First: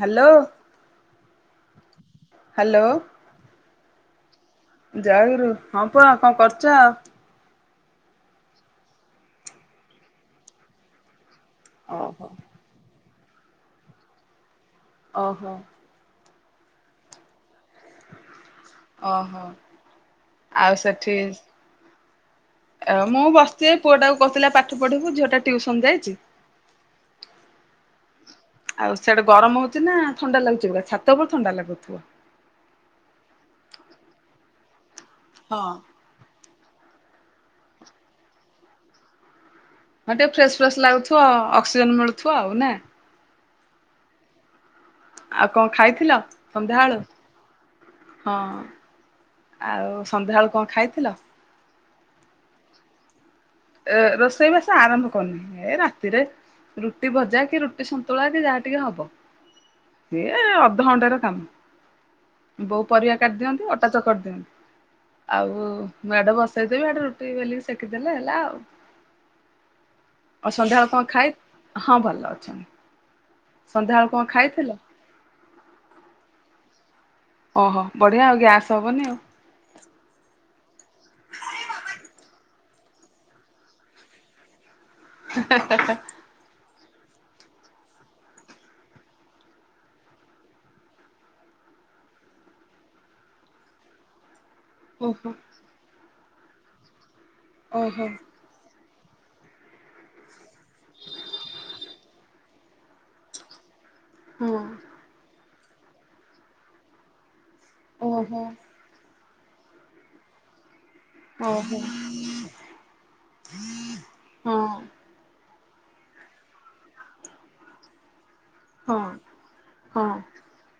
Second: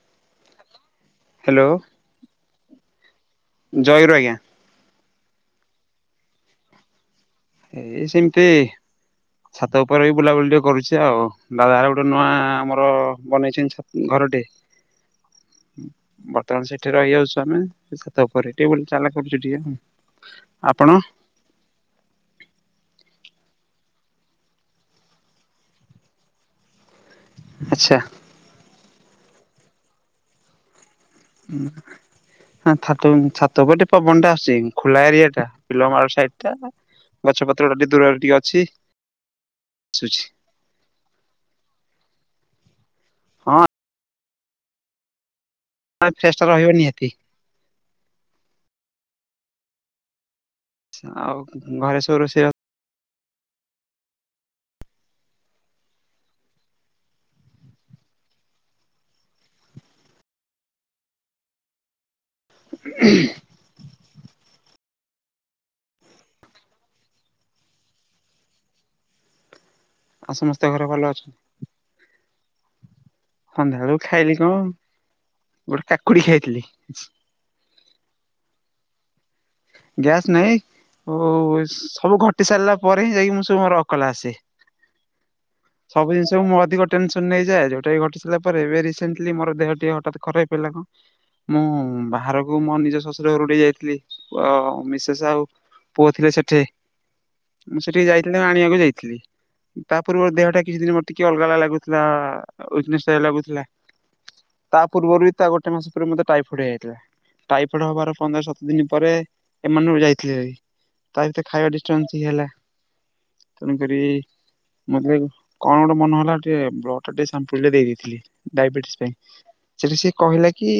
Hello. Hello. Hello. ଜୟଗୁରୁ ଆଜ୍ଞା। ଜୟଗୁରୁ, ହଁ ପୁଅ କଣ କରୁଚ? ଏଇ ସିମ୍ତି ଛାତ ଉପରେ [unintelligible] ବୁଲାବୁଲି ଟିକେ କରୁଚି ଆଉ। ଦାଦାଘର ଗୋଟେ ଓହୋ। ନୂଆ ଆମର ବନେଇଚନ୍ତି ଛା ଘରଟେ। ଓହୋ। ବର୍ତ୍ତମାନ୍ ସେଇଠି ରହିଯାଉଛୁ ଆମେ। ଛାତ ଉପରେ ଟିକେ ବୁଲି ଚାଲା କରୁଚି ଓହୋ ଟିକେ, ଆଉ ଆପଣ? ଆ ମୁଁ ବସ୍ଚି ଏ ପୁଅଟାକୁ କହୁଥିଲି ଆ ପାଠ ପଢିବୁ, ଝିଅଟା ଟିଉସନ୍ ଯାଇଚି। ଆଚ୍ଛା। ଆଉ ସିଆଡେ ଗରମ ହଉଚି ନା ଥଣ୍ଡା ଲାଗୁଚି ପୁରା ଛା ହଁ ଛାତ-ଛାତ ଉପରେ ଟିକେ ପବନଟା ଆସୁଚି। ଖୋଲା ଏରିଆ ଟା ହଁ। ବିଲମାଳ ସାଇଡ ଟା, ଗଛ ପତ୍ର ଟା ଟିକେ ଦୂରରେ ଟିକେ ଅଛି। ହଁ ଆସୁଛି ଟିକେ ଫ୍ରେସ୍-ଫ୍ରେସ୍ ଲାଗୁଥିବ, ଅକ୍ସିଜେନ୍ ମିଳୁଥିବ ଆଉ ନା। ହଁ ଆଉ କଣ ଖାଇଥିଲ ଫ୍ରେସ୍ ଟା ରହିବ ସନ୍ଧ୍ୟାବେଳୁ? ନିହାତି ହଁ ଆଉ ସନ୍ଧ୍ୟାବେଳୁ କଣ ଖାଇଥିଲ? ଆଉ ଘରେ ସବୁ ରୋଷେଇ ବାସ ଏ ରୋଷେଇବାସ ଆରମ୍ଭ କରିନି, ଏ ରାତିରେ ରୁଟି ଭଜା କି ରୁଟି ସନ୍ତୁଳା କି ଯାହା ଟିକେ ହବ। ସିଏ ଅଧଘଣ୍ଟାର କାମ, ବୋଉ ପରିବା କାଟିିଦିଅନ୍ତି ଅଟା ଚକଟି ଦିଅନ୍ତି, ଆଉ ମୁଁ ଇଆଡ଼େ ବସେଇଦବି ଆଡେ ରୁଟି ବୋଲିକି ସେକିଦେଲେ ହେଲା ଆଉ। ଆଉ ସମସ୍ତେ ଘରେ ସନ୍ଧ୍ୟାବେଳ ଭଲ କଣ ଅଛନ୍ତି ଖାଇ, ହଁ ଭଲ ଅଛନ୍ତି। ସନ୍ଧ୍ୟାବେଳୁକୁ ସନ୍ଧ୍ୟାବେଳେ ଖାଇଲି କଣ, ଖାଇଥିଲ ଗୋଟେ କାକୁଡି ଖାଇଥିଲି। ଓହୋ ବଢ଼ିଆ ଆଉ, ଗ୍ୟାସ୍ ହବନି ଆଉ। ଗ୍ୟାସ୍ ନାଇଁ? ଓ ସବୁ ଘଟି ସାରିଲା ପରେ ହିଁ ଯାଇକି ମୁଁ ସବୁ ମୋର ଅକଲ ଆସେ। ସବୁ ଉଇକସ୍। ମୁଁ ଅଧିକ ଟେନସନ ନେଇଯାଏ ଯୋଉଟା ଘଟି ସାରିଲା ପରେ ଏବେ ରିସେଣ୍ଟଲି ମୋର ଦେହ ଟିଏ ହଠାତ୍ ଖରାପ ହେଲା କଣ। ମୁଁ ବାହାରକୁ ମୋ ନିଜ ଶ୍ୱଶୁର ଘରୁକୁ ଟିକେ ଯାଇଥିଲି। ଓ ହୋ ମିସେସ୍ ଓହୋ ଆଉ ପୁଅ ଥିଲେ ସେଠି ମୁଁ ଓହୋ ସେଠିକି ଯାଇଥିଲି। ଆଣିବାକୁ ଯାଇଥିଲି। ତାପୂର୍ବରୁ ଦେହ ଟା କିଛି ଦିନ ମତେ ଟିକେ ଅଲଗା ଅଲଗା ଲାଗୁଥିଲା ୱିକନେସ୍ ଲାଗୁଥିଲା। ହୁଁ। ତା ପୂର୍ବରୁ ବି ତା ଗୋଟେ ମାସ ପରେ ଟାଇଫଏଡ ହେଇଯାଇଥିଲା ଟାଇଫୋଏଡ ହବାର ଓହୋ ପନ୍ଦର ସତର ଦିନି ପରେ ଏମାନରୁ ଯାଇଥିଲି ଭାରି ତା ଭିତରେ ଖାଇବା ଓହୋ ଡିଷ୍ଟାନ୍ସ ହେଲା। ତେଣୁ କରି ହଁ ମତେ କଣ ଗୋଟେ ମନେ ହେଲା ଟିକେ ବ୍ଲଡ ଟିକେ ସମ୍ପଲ୍ ଦେଇେ ଦେଇଥିଲି। ହଁ ଡାଇବେଟିସ ପାଇଁ ସେଠି ହଁ ସେଏ କହିଲା କି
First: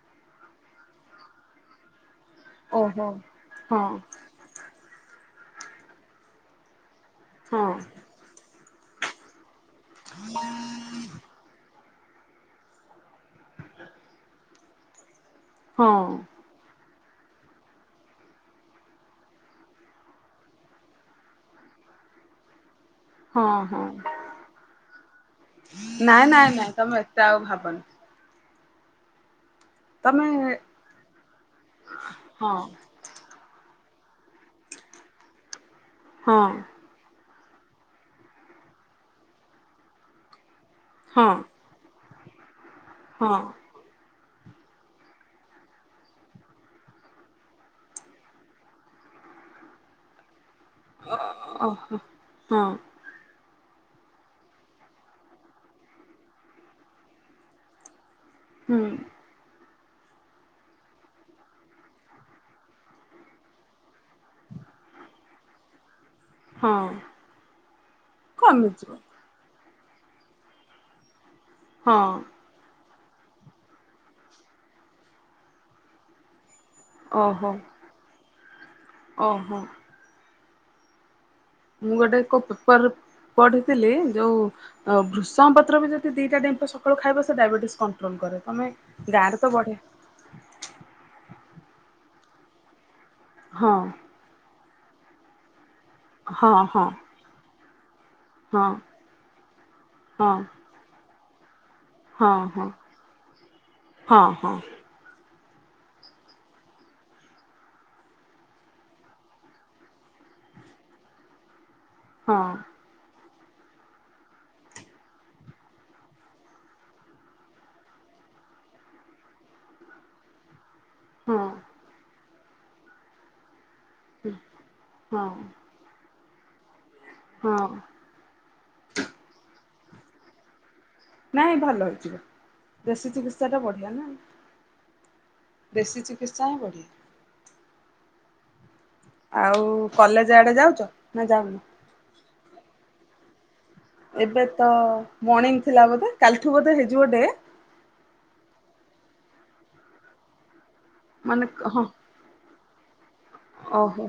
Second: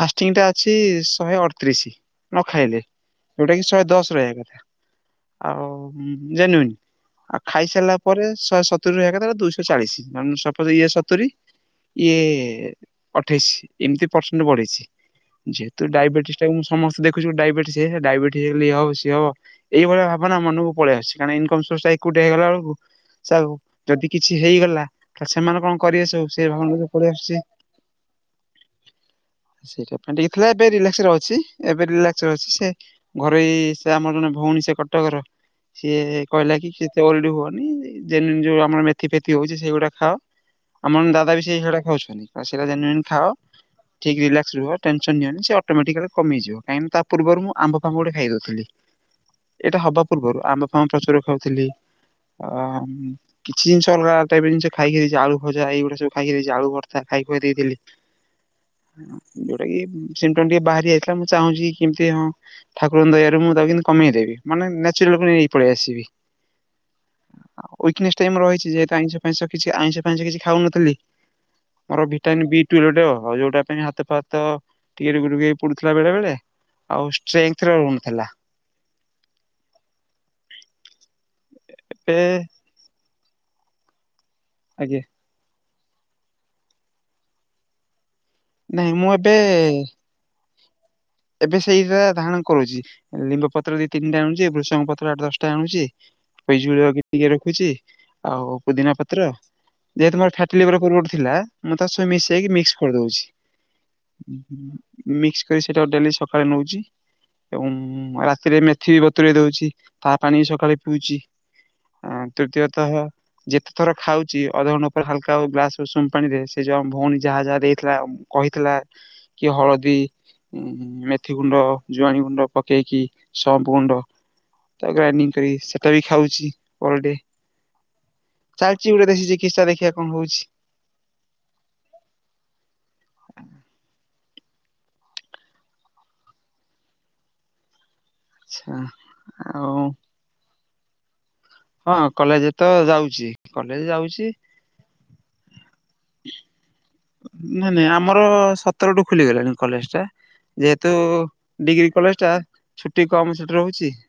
ଫାଷ୍ଟିଂଟା ଅଛି ଶହେ ଅଠତିରିଶି। ନ ଖାଇଲେ ଓହୋ ଯୋଉଟା କି ହଁ ଶହେ ଦଶ ରହିବା କଥା ଆଉ ଜେନଉଇନ୍। ଆଉ ହଁ ଖାଇସାରିଲା ପରେ ଶହେ ସତୁରି ରହିବା କଥା ଦୁଇଶହ ଚାଳିଶ ମାନ ଇଏ ସତୁରୀ ଇଏ ଅଠେଇଶି ଏମିତି ପରସେଣ୍ଟ ବଢିଛି। ଯେହେତୁ, ହଁ ଡାଇବେଟିସ୍ ଟା ମୁଁ ସମସ୍ତେ ଦେଖୁଚ ଡାଇବେଟିସ, ଡାଇବେଟିସ ହେଲେ ଇଏ ହବ ସିଏ ହବ ଏଇଭଳିଆ ଭାବନା ମନକୁ ପଳାଇ ଆସଛି। କାରଣ ଇନକମ ସୋର୍ସା ଏକୁଟିଥା ହେଇଗଲା ବେଳକୁ ଆଉ ହଁ ହଁ ଯଦି କିଛି ହେଇଗଲା, ତାହଲେ ସେମାନେ କଣ ନାଇଁ କରିବେସବୁ ସେ ନାଇଁ ଭାବନା ନାଇଁ ମନକୁ ତମେ ପଳାଇ ଏତେ ଆଉ ଆସୁଛି। ଭାବନି ସେସ୍ୱପ୍ନ ତମେ ଟିକେ ଥିଲା ଏବେରିଲାକ୍ସରେ ଅଛି, ଏବେରିଲାକ୍ସ ହଁ ଅଛିସେ ଘରେ ସେ ଆମର ଜଣେ ଭଉଣୀ ସେ କଟକର, ସିଏ ହଁ କହିଲା କି ସେ ଓରିଡି ହୁଅନି, ଜେଲୁନ୍ ଯେଉଁ ଆମର ମେଥି ଫେଥି ହେଉଛି ସେଇଗୁଡ଼ା ଖାଅ ଆମର ଦାଦା ହଁ ବି ସେଇ ସେଟା ଖାଉଛନ୍ତି, ସେଟା ଜେନିନି ଖାଅ ହଁ ଠିକ ରିଲାକ୍ସ ରୁହ, ଟେନସନ୍ ନିଅନି, ସେ ଅଟୋମେଟିକାଲ କମିଯିବ। କାହିଁକି ନା, ତା ପୂର୍ବରୁ ମୁଁ ଆମ୍ବ ଫାମ୍ୱ ଗୁଡେ ଖାଇଦଉଥିଲି, ଏଇଟା ହବା ପୂର୍ବରୁ ଆମ୍ବ ଫାମ୍ୱ ପ୍ରଚୁର ଖାଉଥିଲି। ଓହୋ ଆ ହଁ କିଛି ଜିନଷ ଅଲଗା ଟାଇପର ଜିନିଷ ଖାଇକି ଦେଇଛି, ଆଳୁଭଜା ଏଇଗୁଡା ସବୁ ଖାଇକି ଦେଇଛି, ଆଳୁଭତ୍ତା ଖାଇ ଖୁଆ ଦେଇଥିଲି। ହ [unintelligible] ଯୋଉଟା କି ଟିକେ ବାହାରି ଯାଇଥିଲା, ମୁଁ ଚାହୁଁଛି କେମିତି ହଁ ଠାକୁଙ୍କ ଦୟାାରୁ ମୁଁ ତାକୁ କିନ୍ତୁ କମେଇ ଦେବି, ମାନେ ନେଚୁରାଲକୁ ନେଇପଳେଇ ଆସିବି। ହଁ ଉ ଇକେନେସ ଟାଇମ ରହିଛି, ଯେହେତୁ କମିଯିବ ଆଇଁଷ ଆଇଁଷ କିଛି ଆଇଁଷ ଫାଇଁଷ କିଛି ଖାଉନଥିଲି, ହଁ ମୋର ଭିଟାମନ୍ ବି [unintelligible] ଯୋଉଟା ପାଇଁ ହାତଫାତ ଟିକେ ଟେ ଟେ ପଡୁଥିଲା ବେଳେ ବେଳେ। ଆଉ ଓହୋ ଷ୍ଟ୍ରେଥ ର ରଣ ଥିଲା। ଓହୋ। ମୁଁ ଗୋଟେ ଏବେ ଏକ ପେପର ପଢିଥିଲି, ଯୋଉ ଆଜ୍ଞା ଭୃଷଙ୍ଗ ପତ୍ର ବିଯ ଦିଟା ଜିନିଷ ସକାଳୁ ଖାଇବ ସେ ଡାଇବେଟିସ୍ କଣ୍ଟ୍ରୋଲ କରେ। ତମେ ନାଇଁ ମୁଁ ଏବେ ଗାଁରେ ତ ବଢ଼େ ଏବେ ସେଇଟା ଧାରଣ କରୁଛି ହଁ ଲିମ୍ବପତ୍ର ଦି ତିନିଟା ଆଣୁଛି ବୃଷଙ୍ଗପତ୍ର ଆଠେଦଶଟା ଆଣୁଛି ହଁ ପଜୁଳି ହଁ ବାକିଟିକେ ରଖୁଛି। ଆଉ ହଁ ପୁଦିନାପତ୍ର। ଯେ ତମର ହଁ ଥାଟୀ ଲିବର ପୂର୍ବୁରୁ ଥିଲା ମୁଁ ତା ସ ମିଶକି ହଁ ମିକ୍ସ କରିଦଉଛିି। ହଁ ହଁ ହଁ ମିକ୍ସ କରିସା ମୁଁ ତାକ୍ତ ଡେଲି ସକାଳେ ନଉଛି। ଉଁ ରାତିରେ ମେଥିବତୁୁରେ ଦଉଛି। ତାହା ପାଣି ବି ସକାଳେ ପିଉଛି। ହଁ ତୃତୀୟତଃ ଯେତେ ଥର ଖାଉଛି ଅଧଘଣ୍ଟା ଉପରେ ହାଲକା ଗ୍ଲାସ ଉଷୁମ ପାଣି ରେ ସେ ଯୋଉ ଭଉଣୀ ଯାହା ଯାହା ଦେଇଥିଲା କହିଥିଲା କି ହଳଦୀ ଉ ମେଥିଗୁଣ୍ଡ ହଁ ଜୁଆଣୀଗୁଣ୍ଡ ପକେଇକି ସମ୍ପଗୁଣ୍ଡ ତାକୁ ହଁ ଗ୍ରାଇଣ୍ଡିକରି ସେଟା ବି ଖାଉଛି ଆଲେଡେ। ହଁ ଚାଲିଛି ଗୋଟେ ଦେଶୀ ଚିକିତ୍ସା, ଦେଖିବା କଣ ହଉଛି? ନାଇଁ ଭଲ ହେଇଯିବ ଦେଶୀ ଚିକିତ୍ସାଟା ବଢିଆ ନା। ଦେଶୀ ଚିକିତ୍ସା ହଁ ବଢ଼ିବ। ଛା ଆଉ କଲେଜ ଆଡେ ଯାଉଚ ନା ଯାଉନ? ହଁ କଲେଜତ ଯାଉଛି କଲେଜ ଯାଉଛି ଏବେ ତ ମର୍ଣ୍ଣିଂ ଥିଲା ବୋଧେ। କାଲିଠୁ ବୋଧେ ହେଇଯିବ ଡେ। ନାଇଁ ନାଇଁ ଆମର ସତରଠୁ ଖୋଲିଗଲାଣି କଲେଜଟା। ଯେହେତୁ ମାନେ ହଁ। ଡିଗ୍ରୀ କଲେଜ ଟା ଛୁଟି କମ ସେଠି ରହୁଛି। ଓହୋ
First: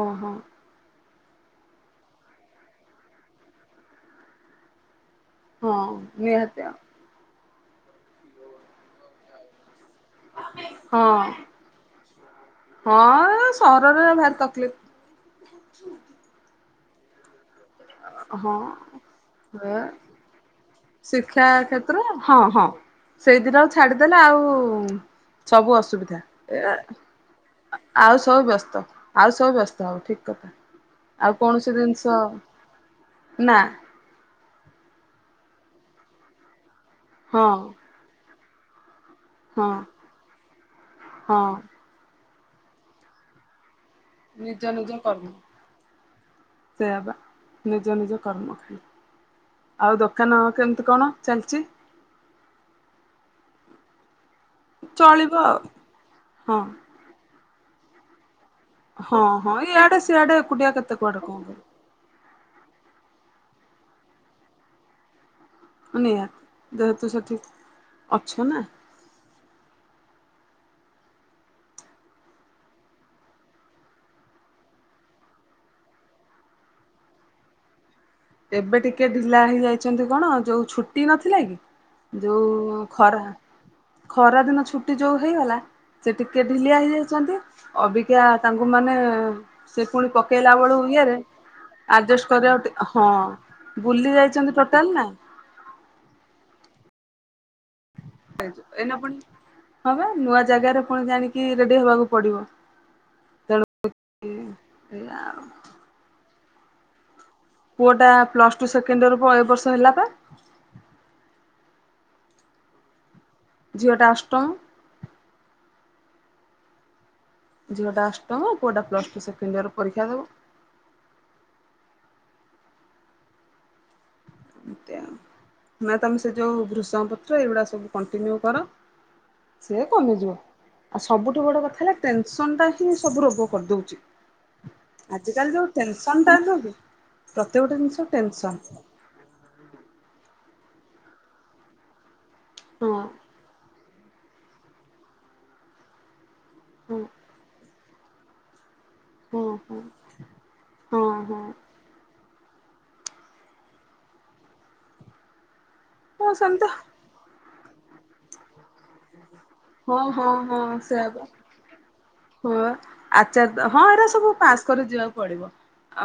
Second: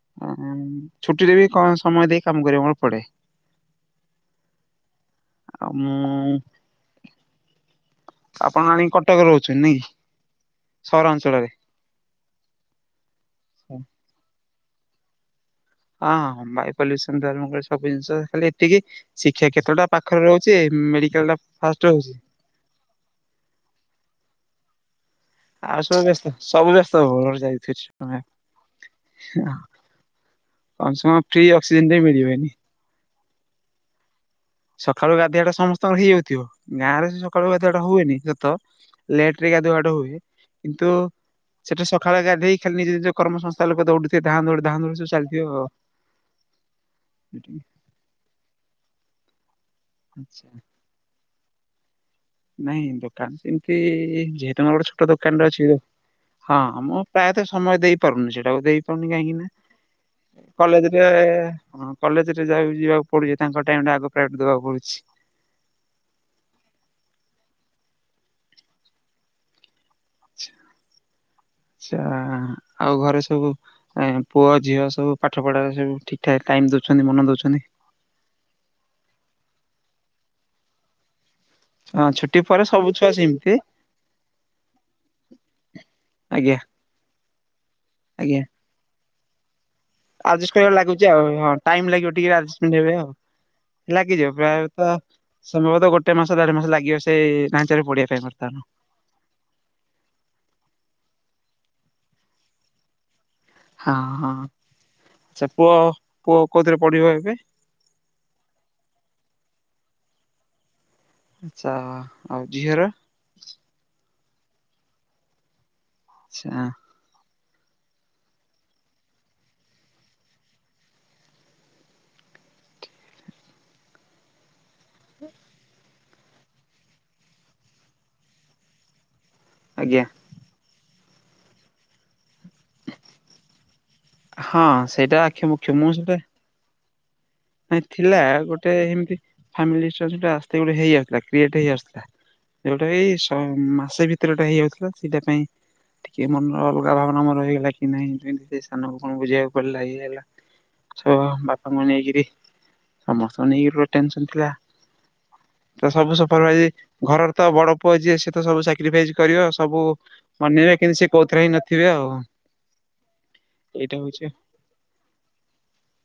ଓହୋ ଆମ୍ ଛୁଟିରେ ବି କଣ ସମୟ ଦେଇ କାମ କରିବାକୁର ପଡେ। ଆଉ ହଁ ମୁଁ ନିହାତି ଆ ଆପଣ ଆଣିକି କଟକରେ ରହୁଛନ୍ତି ନାଇକି? ହଁ ହଁ ସହରରେ ଭାରି ତକଲିଫ। ହଁ ହଁ ବାଇ ପଲ୍ୟୁସନ୍ ଧାର କର ସବ୍ ସବୁ ଜିନିଷ। ଖାଲି ହଁ। ଏତିକି ଶିକ୍ଷା ଏ କେତଟା ପାଖରେ ରହୁଛି ମେଡିକାଲଟା ଶିକ୍ଷା ଫାଷ୍ଟ କ୍ଷେତ୍ର ରହୁଛି। ହଁ ହଁ ସେଇଦିନ ଆଉ ଛାଡିଦେଲା ଆଉ ସବୁ ଆଉ ଅସୁବିଧା। ବ୍ୟସ୍ତ ଏ ସବୁ ବ୍ୟସ୍ତ ବହୁଳ ଯାଇଥିଛି ତମେ ଆଉ ସବୁ ବ୍ୟସ୍ତ ଆଉ ସବୁ ବ୍ୟସ୍ତ ହବ ଠିକ କଥା। କମ ସେ କମ ଆଉ ଫ୍ରି କୌଣସି ଅକ୍ସିଜେନ ଟେ ଜିନିଷ ମିଳିବନି। ନା। ସକାଳୁ ଗାଧୋଇଆବା ଟା ସମସ୍ତଙ୍କର ହେଇଯାଉଥିବ ଗାଁରେ ହଁ ସକାଳୁ ଗାଧୁଆ ଟା ହଏନି ସତ। ଲେଟ ରେ ହଁ ଗାଧୁଆଟ ହୁଏ କିନ୍ତୁ ହଁ ସେଟା ସକାଳେ ଗାଧୋଇ ଖାଲି ନିଜ ନିଜ କର୍ମ ସଂସ୍ଥା ଲୋକ ଦ ସେ ଧାଁ ଦୌଡ ନିଜ ଧା ଦଡ ନିଜ ସବୁ କର୍ମ ଚାଲିଥିବ ଆ ସେଇଆ ବା ସେ ନିଜ ନିଜ କର୍ମ। ଆଉ ଦୋକାନ ଆଛା କେମିତି କଣ ଚାଲିଛି? ନାଇଁ ଦୋକାନ ସେମିତି ଯେହେତୁ ମର ଗୋଟେ ଛୋଟ ଚଳିବ ଦୋକାନରେ ଆଉ ଅଛି ହଁ ଆମ ପ୍ରାୟତଃ ସମୟ ଦେଇପାରୁନି। ସେଟାକୁ ଦେଇପାରୁନି ହଁ କାହିଁକି ନା ହଁ ଇଆଡେ ସିଆଡେ ଏକୁଟିଆ କେତେ କଲେଜରେ କୁଆଡେ କଣ କରିବ କଲେଜ ରେ ଯକୁ ଯିବାକୁ ପଡୁଛି ତାଙ୍କ ଟାଇମ ଆଗ ପ୍ରାଇଭେଟ ଦେବାକୁ ପଡୁଛି। ନିହାତି ଦେହେତୁ ସେଠିକ ଅଛ ନା ଆଛା, ଆଉ ଘରେ ସବୁ ଏ ପୁଅ ଝିଅ ସବୁ ପାଠ ପଢାରେ ସବୁ ଠିକ ଠାକ ଟାଇମ ଦଉଛନ୍ତି ମନ ଦଉଛନ୍ତି। ଏବେ ଟିକେ ଢିଲା ହେଇଯାଇଛନ୍ତି କଣ ଯୋଉ ଛୁଟି ନଥିଲା କି? ହଁ ଛୁଟି ପରେ ଯୋଉ ସବୁ ଛୁଆ ଖରା ସେମିତି ଖରା ଦିନ ଛୁଟି ଯୋଉ ହେଇଗଲା ସେ ଟିକେ ଆଜ୍ଞା ଢିଲିଆ ହେଇଯାଇଛନ୍ତି। ଅବିକା ଆଜ୍ଞା। ତା ମାନେ ସେ ପୁଣି ଆଡଜଷ୍ଟ ପକେଇଲା କରିବାକୁ ବେଳୁ ଲାଗୁଛି ଇଏରେ ଆଉ ହଁ ଟାଇମ ଲାଗିବ ଆଡଜଷ୍ଟ ଟିକେ ଆଡଜଷ୍ଟମେଣ୍ଟ ହେବେ କରିବାକୁ ଆଉ ହଁ ବୁଲି ଯାଇଛନ୍ତି ଟୋଟାଲ ନା ସମୟବ ତ ଗୋଟେ ମାସ ଦେଢ ମାସ ଲାଗିବ ସେଇ ଢାଞ୍ଚରେ ପଡିବା ପାଁଇ। ଏଇ ପୁଣି ହ ନୂଆ ଜାଗାରେ ପୁଣି ଜାଣିକି ରେଡି ହବାକୁ ପଡିବ। ହଁ ହଁ, ଏଇଆ ଆଉ ଆଚ୍ଛା ପୁଅ ପୁଅ କୋଉଥିରେ ପଢିବ ଏବେ? ପୁଅ ଟା ପ୍ଲସ ଟୁ ସେକେଣ୍ଡ ର ଏ ବର୍ଷ ହେଲା ପା। ଚାହା ଆଉ ଝିଅର? ଝିଅଟା ଅଷ୍ଟମ ଚା ଝିଅଟା ଅଷ୍ଟମ ପୁଅଟା ପ୍ଲସ୍ ଟୁ ସେକେଣ୍ଡ ଇୟରରେୀକ୍ଷା ଦେବ। ଏମିତି ଆଉ ନା ତମେ ସେ ଯୋଉ ଭୃଷମ ପତ୍ର ଏଇଗୁଡା ସବୁ କଣ୍ଟିନ୍ୟୁ କର, ସିଏ ଆଜ୍ଞା କମିଯିବ। ଆଉ ସବୁଠୁ ବଡ କଥା ହେଲା ଟେନସନ ଟା ହିଁ ସବୁ ରୋଗ କରିଦଉଚି। ହଁ ସେଇଟା ଆକ୍ଷି ମୁଖ ମୁଁ ସେଟା ଟା ନୁହଁ କି ପ୍ରତ୍ୟେକ ଗୋଟେ ନାଇ ଜିନିଷ ଥିଲା ଟେନସନ। ଗୋଟେ ହେମିତି ଫ୍ୟାମିଲୀ [unintelligible] ର ଯୋଉଟା ଆସ୍ତିଙ୍ଗ ହେଇଯାଉଥିଲା କ୍ରିଏଟ ହେଇଆସୁଥିଲା ହଁ ଯୋଉଟାକି ମାସେ ଭିତରେ ଟା ହେଇଯାଉଥିଲା ସେଇଟା ପାଇଁ ଟିକେ ମନର ଅଲଗା ହଁ ଭାବନା ମୋର ହେଇଗଲାକି କି ନାହିଁ ଯେମତି ସେ ସାନକୁ କଣ ହଁ ବୁଝିବାକୁ ହଁ ପଡିଲା ଇଏ ହେଇ ହେଲା ହଁ ସ ହଁ ବାପାଙ୍କୁ ନେଇକିରି। ସମସ୍ତଙ୍କୁ ନେଇକିରି ଟେନସ ଥିଲା। ତ ସବୁ ହଁ ସୁପ୍ରର ସେମିତି ଭାଇ ଘରର ତ ବଡ ପୁଅ ଯିଏ ସେତ ସବୁ ସା ସକିରି ଭାଇଜି କରିବ ସବୁ ହଁ ହଁ ହଁ ମନେଇବେ କିନ୍ତୁ ସେୟା ସେ ପା। କଉଥିରେ ହିଁ ନଥିବେ ଆଉ। ହଁ ଆଚାର ହଁ ଏଇଟା ଏରା ହଉଛି ସବୁ ପାସ୍ କରି ଯିବାକୁ ପଡିବ।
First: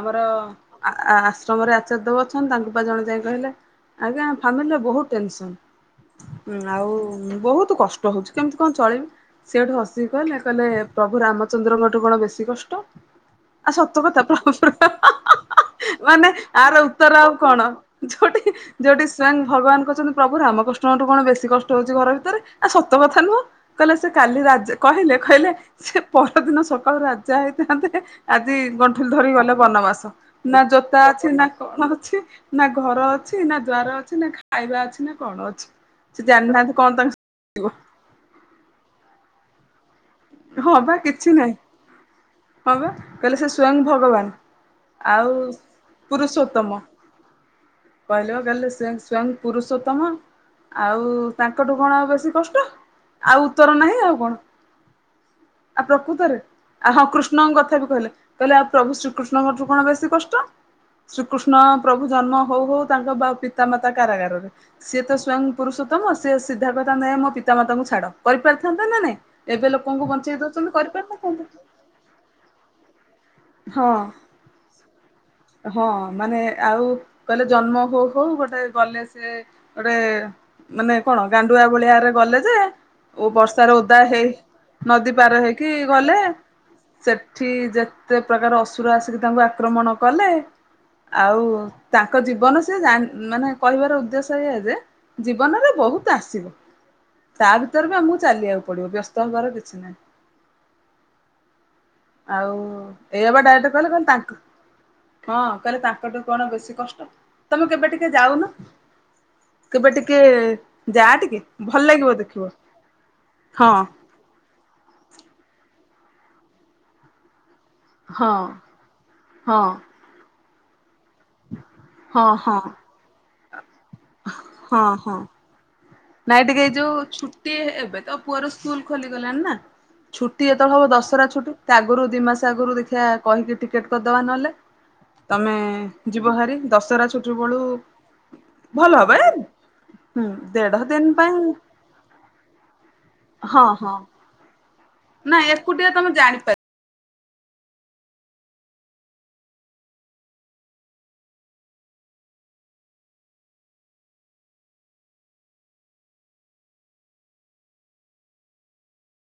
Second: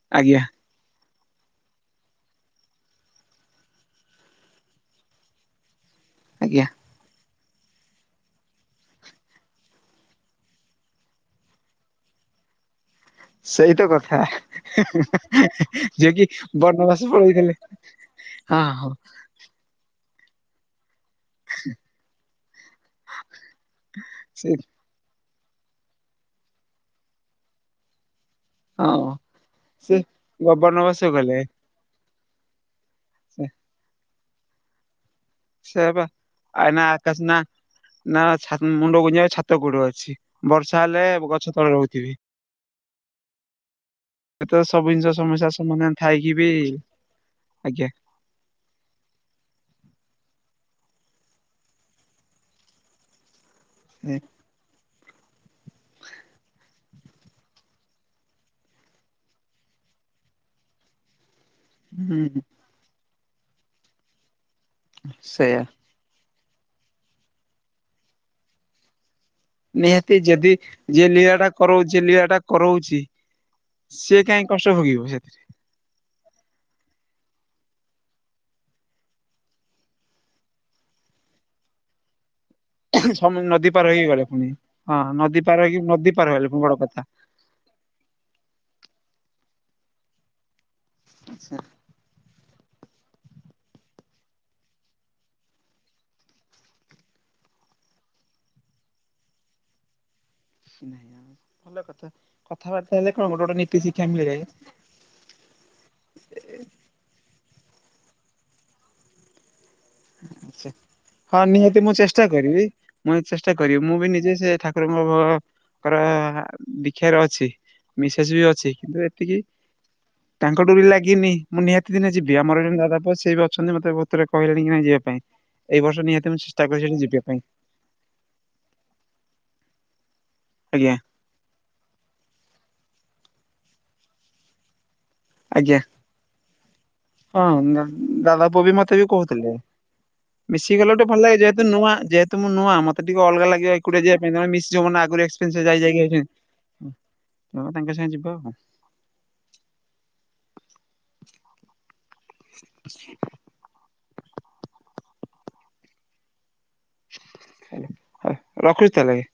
ଆମର ଆଜ୍ଞା ଆଶ୍ରମରେ ଆଚାର୍ଯ୍ୟ ଦେବ ଅଛନ୍ତି ତାଙ୍କୁ ପା ଜଣେ ଯାଇ କହିଲେ ଆଜ୍ଞା ଫାମିଲିର ବହୁତ ଆଜ୍ଞା ଟେନସନ ଆଉ। ବହୁତ କଷ୍ଟ ହଉଛି, କେମିତି କଣ ଚଳିବି? ସେ ହେଠୁ ହସିକି କହିଲେ କହିଲେ ପ୍ରଭୁ ରାମଚନ୍ଦ୍ରଙ୍କଠୁ କଣ ବେଶୀ କଷ୍ଟ? ଆ ସେଇତ ସତ କଥା ପ୍ରଭୁ ଯିଏ ମାନେ କି ଆର ଉତ୍ତର ବନବାସ ଆଉ କଣ? ପଳେଇଥିଲେ। ଯୋଉଠି ଅ ହଁ। ଯୋଉଠି ସ୍ଵୟଂ ଭଗବାନ କହୁଛନ୍ତି ପ୍ରଭୁ ରାମ କଷ୍ଟଙ୍କଠୁ କଣ ବେଶୀ କଷ୍ଟ ହଉଛି ଘର ଭିତରେ। ଆ ସତ କଥା ନୁହଁ କହିଲେ ସେ କାଲି ରାଜା କହିଲେ କହିଲେ ସେ ପରଦିନ ସକାଳୁ ରାଜା ହେଇଥାନ୍ତେ ଆଜି ଗଣ୍ଠୁଲ ହଁ ଧରି ଗଲେ ସେ ବନବାସ। ନା ଜୋତା ବନବାସ ଅଛି ଗଲେ ନା କଣ ଅଛି? ନା ଘର ଅଛି, ନା ଦ୍ୱାର ଅଛି, ନା ଖାଇବା ଅଛି, ନା କଣ ଅଛି ସେୟା ପା ସେ ଆ ଜାଣିିନାହାନ୍ତି ନା କଣ ତାଙ୍କ ଆକାଶ ନା ନା ଛା ମୁଣ୍ଡ ଗୁଜିବା ଛାତ କୋଟି ଅଛି ହଁ ବର୍ଷା ବା ହେଲେ କିଛି ନାହିଁ ଗଛ ତଳେ ରହୁଥିବେ। ହଁ ବା କହିଲେ ସେ ସ୍ଵୟଂ ଭଗବାନ୍। ଏତ ସବୁ ଜିନିଷ ସମସ୍ୟା ସମାଧାନ ଥାଇକି ବି, ପୁରୁଷୋତ୍ତମ। ଆଜ୍ଞା। କହିଲେ ପା କହିଲେ ସେଂ ସ୍ଵୟଂ ପୁରୁଷୋତ୍ତମ। ଆଉ-ଉ ତାଙ୍କଠୁ କଣ ଆଉ ବେଶୀ କଷ୍ଟ ଆଉ ଉତ୍ତର ନାହିଁ ଆଉ କଣ? ଆ ପ୍ରକୁତରେ ଆ ହଁ କୃଷ୍ଣଙ୍କ କଥା ବି କହିଲେ କହିଲେ ଆଉ ପ୍ରଭୁ ଶ୍ରୀକୃଷ୍ଣଙ୍କଠୁ କଣ ବେଶୀ କଷ୍ଟ? ଶ୍ରୀକୃଷ୍ଣ ପ୍ରଭୁ ଜନ୍ମ ହୁଁ ହୋଉ ହୋଉ ତାଙ୍କ ବା-ପିତାମାତା କାରାଗାରରେ ସିଏ ତ ସ୍ଵୟଂ ସେଇୟା ପୁରୁଷ ତମ ସିଏ ସିଧା କହିଥାନ୍ତେ ନାଇ ମୋ ପିତା ମାତାଙ୍କୁ ଛାଡ କରି ପାରିଥାନ୍ତା ନା ନାଇଁ ଏବେ ଲୋକଙ୍କୁ ନିହାତି ବଞ୍ଚେଇ ଯଦି ଦଉଛନ୍ତି ଯିଏ କରିପାରିନଥାନ୍ତେ ଲିଆଟା କରୋଉଚି ଲିଆଟା କରୋଉଚି ହଁ ସିଏ କାଇଁ କଷ୍ଟ ଭୋଗିବ ସେଥିରେ। ହଁ ମାନେ ଆଉ କଇଲେ ଜନ୍ମ ହୋଉ ହୋଉ ଗୋଟେ ଗଲେ ସେ ଗୋଟେ-ଏ ମାନେ କଣ ଗାଣ୍ଡୁଆ ଭଳିଆରେ ଗଲେ ଯେ ଓ ସେଥିରେ ନଦୀ ବର୍ଷାରେ ପାର ଓଦା ହେଇକି ଗଲେ ହେଇ ପୁଣି ହଁ ନଦୀ ପାର ହେଇକି ନଦୀ ଗଲେ, ପାର ହେଲେ ପୁଣି ବଡ କଥା। ସେ ସେଠି ଯେତେ ପ୍ରକାର ଅସୁର ଆସିକି ତାଙ୍କୁ ଆକ୍ରମଣ କଲେ। ଆଉ ତାଙ୍କ ଜୀବନ ସେ ଜାଣ୍ ମାନେ କହିବାର ଉଦ୍ଦେଶ୍ୟ ଏୟା ଯେ ଜୀବନରେ ବହୁତ ଆସିବ। ତା ଭିତରେ ବି ଆମକୁ ଚାଲିଆକୁ ପଡିବ ବ୍ୟସ୍ତ ହବାର କିଛି ନାହିଁ। ହୁଁ ଭଲ କଥା। ଆଉ କଥାବାର୍ତ୍ତା ହେଲେ କଣ ଏଇଆ ବା ଗୋଟେ ଗୋଟେ ଡାଇରେକ୍ଟ ନୀତି କଇଲେ ଶିକ୍ଷା କଇଲେ ତାଙ୍କୁ ମିଳିଯାଏ ହଁ କହିଲେ ତାଙ୍କର ବା କଣ ବେଶୀ କଷ୍ଟ ତମେ କେବେ ଟିକେ ଯାଉନ। କେବେ ଟିକେ ଯା ଟିକେ ହଁ ଭଲ ନିହାତି ମୁଁ ଲାଗିବ ଚେଷ୍ଟା ଦେଖିବ କରିବି ମୁଁ ଚେଷ୍ଟା ହଁ କରିବି ମୁଁ ବି ନିଜେ ସେ ଠା [unintelligible] ଦୀକ୍ଷା ରେ ଅଛି। ମିସେସ୍ ହଁ ବି ଅଛି କିନ୍ତୁ ଏତିକି ହଁ ତାଙ୍କ ଡୋରି ଲାଗିନି। ମୁଁ ନିହାତି ଦିନେ ହଁ ଯିବି ହଁ ଆମର [unintelligible] ଜଣେ ଦାଦା ପୁଅ ସିଏ ବି ଅଛନ୍ତି ମତେ ଭୋଉଥରେ କହିଲେଣି କି ନାଇଁ ହଁ ଯିବା ପାଇଁ ହଁ ଏଇ ବର୍ଷ ନିହା ନାଇଁ ଟିକେ ଏଇଯୋଉ ଛୁଟି ଏବେ ତ ପୁଅର ସ୍କୁଲ ଖୋଲିଗଲାଣି ନା ଛୁଟି ଏତଳେ ହବ ଆଜ୍ଞା ଦଶରା ଛୁଟି ତା ଆଗୁରୁ ଦି ମାସ ଆଗୁରୁ ଦେଖିଆ କହିକି ଟିକେଟ କରିଦବା ନହେଲେ ତମେ ଆଜ୍ଞା ଯିବହାରି ଦଶହରା ଛୁ ହଁ ନାଁ ଦାଦା ପୁଅ ବି ମତେ ବି ଏ କୋହୁଥିଲେ ହୁଁ ମିଶି କି ଦେଢ ଗଲେ ଗୋଟେ ଦିନ ପାଇଁ ଭଲଲାଗେ ଯେହେତୁ ନୂଆ ଯେହେତୁ ମୁଁ ନୂଆଁ ମତେ ଟିକେ ଅଲଗା ହଁ ଲାଗିବ ହଁ ଏକୁଟିଆ ଯିବା ପାଇଁ ତମେ ମିଶ୍ ଯିବ ନାଁ ପୁରୀ ନାଇଁ ଏକ୍ସପେନ୍ସରେ ଯାଇ ଏକୁଟିଆ ଯାଇକି ତମେ ଆଇଚନ୍ତି ଜାଣିପାରିବ ହଁ ତାଙ୍କ ସାଙ୍ଗେ ଯିବା ଆଉ। ରଖୁଛି ତାହେଲେ।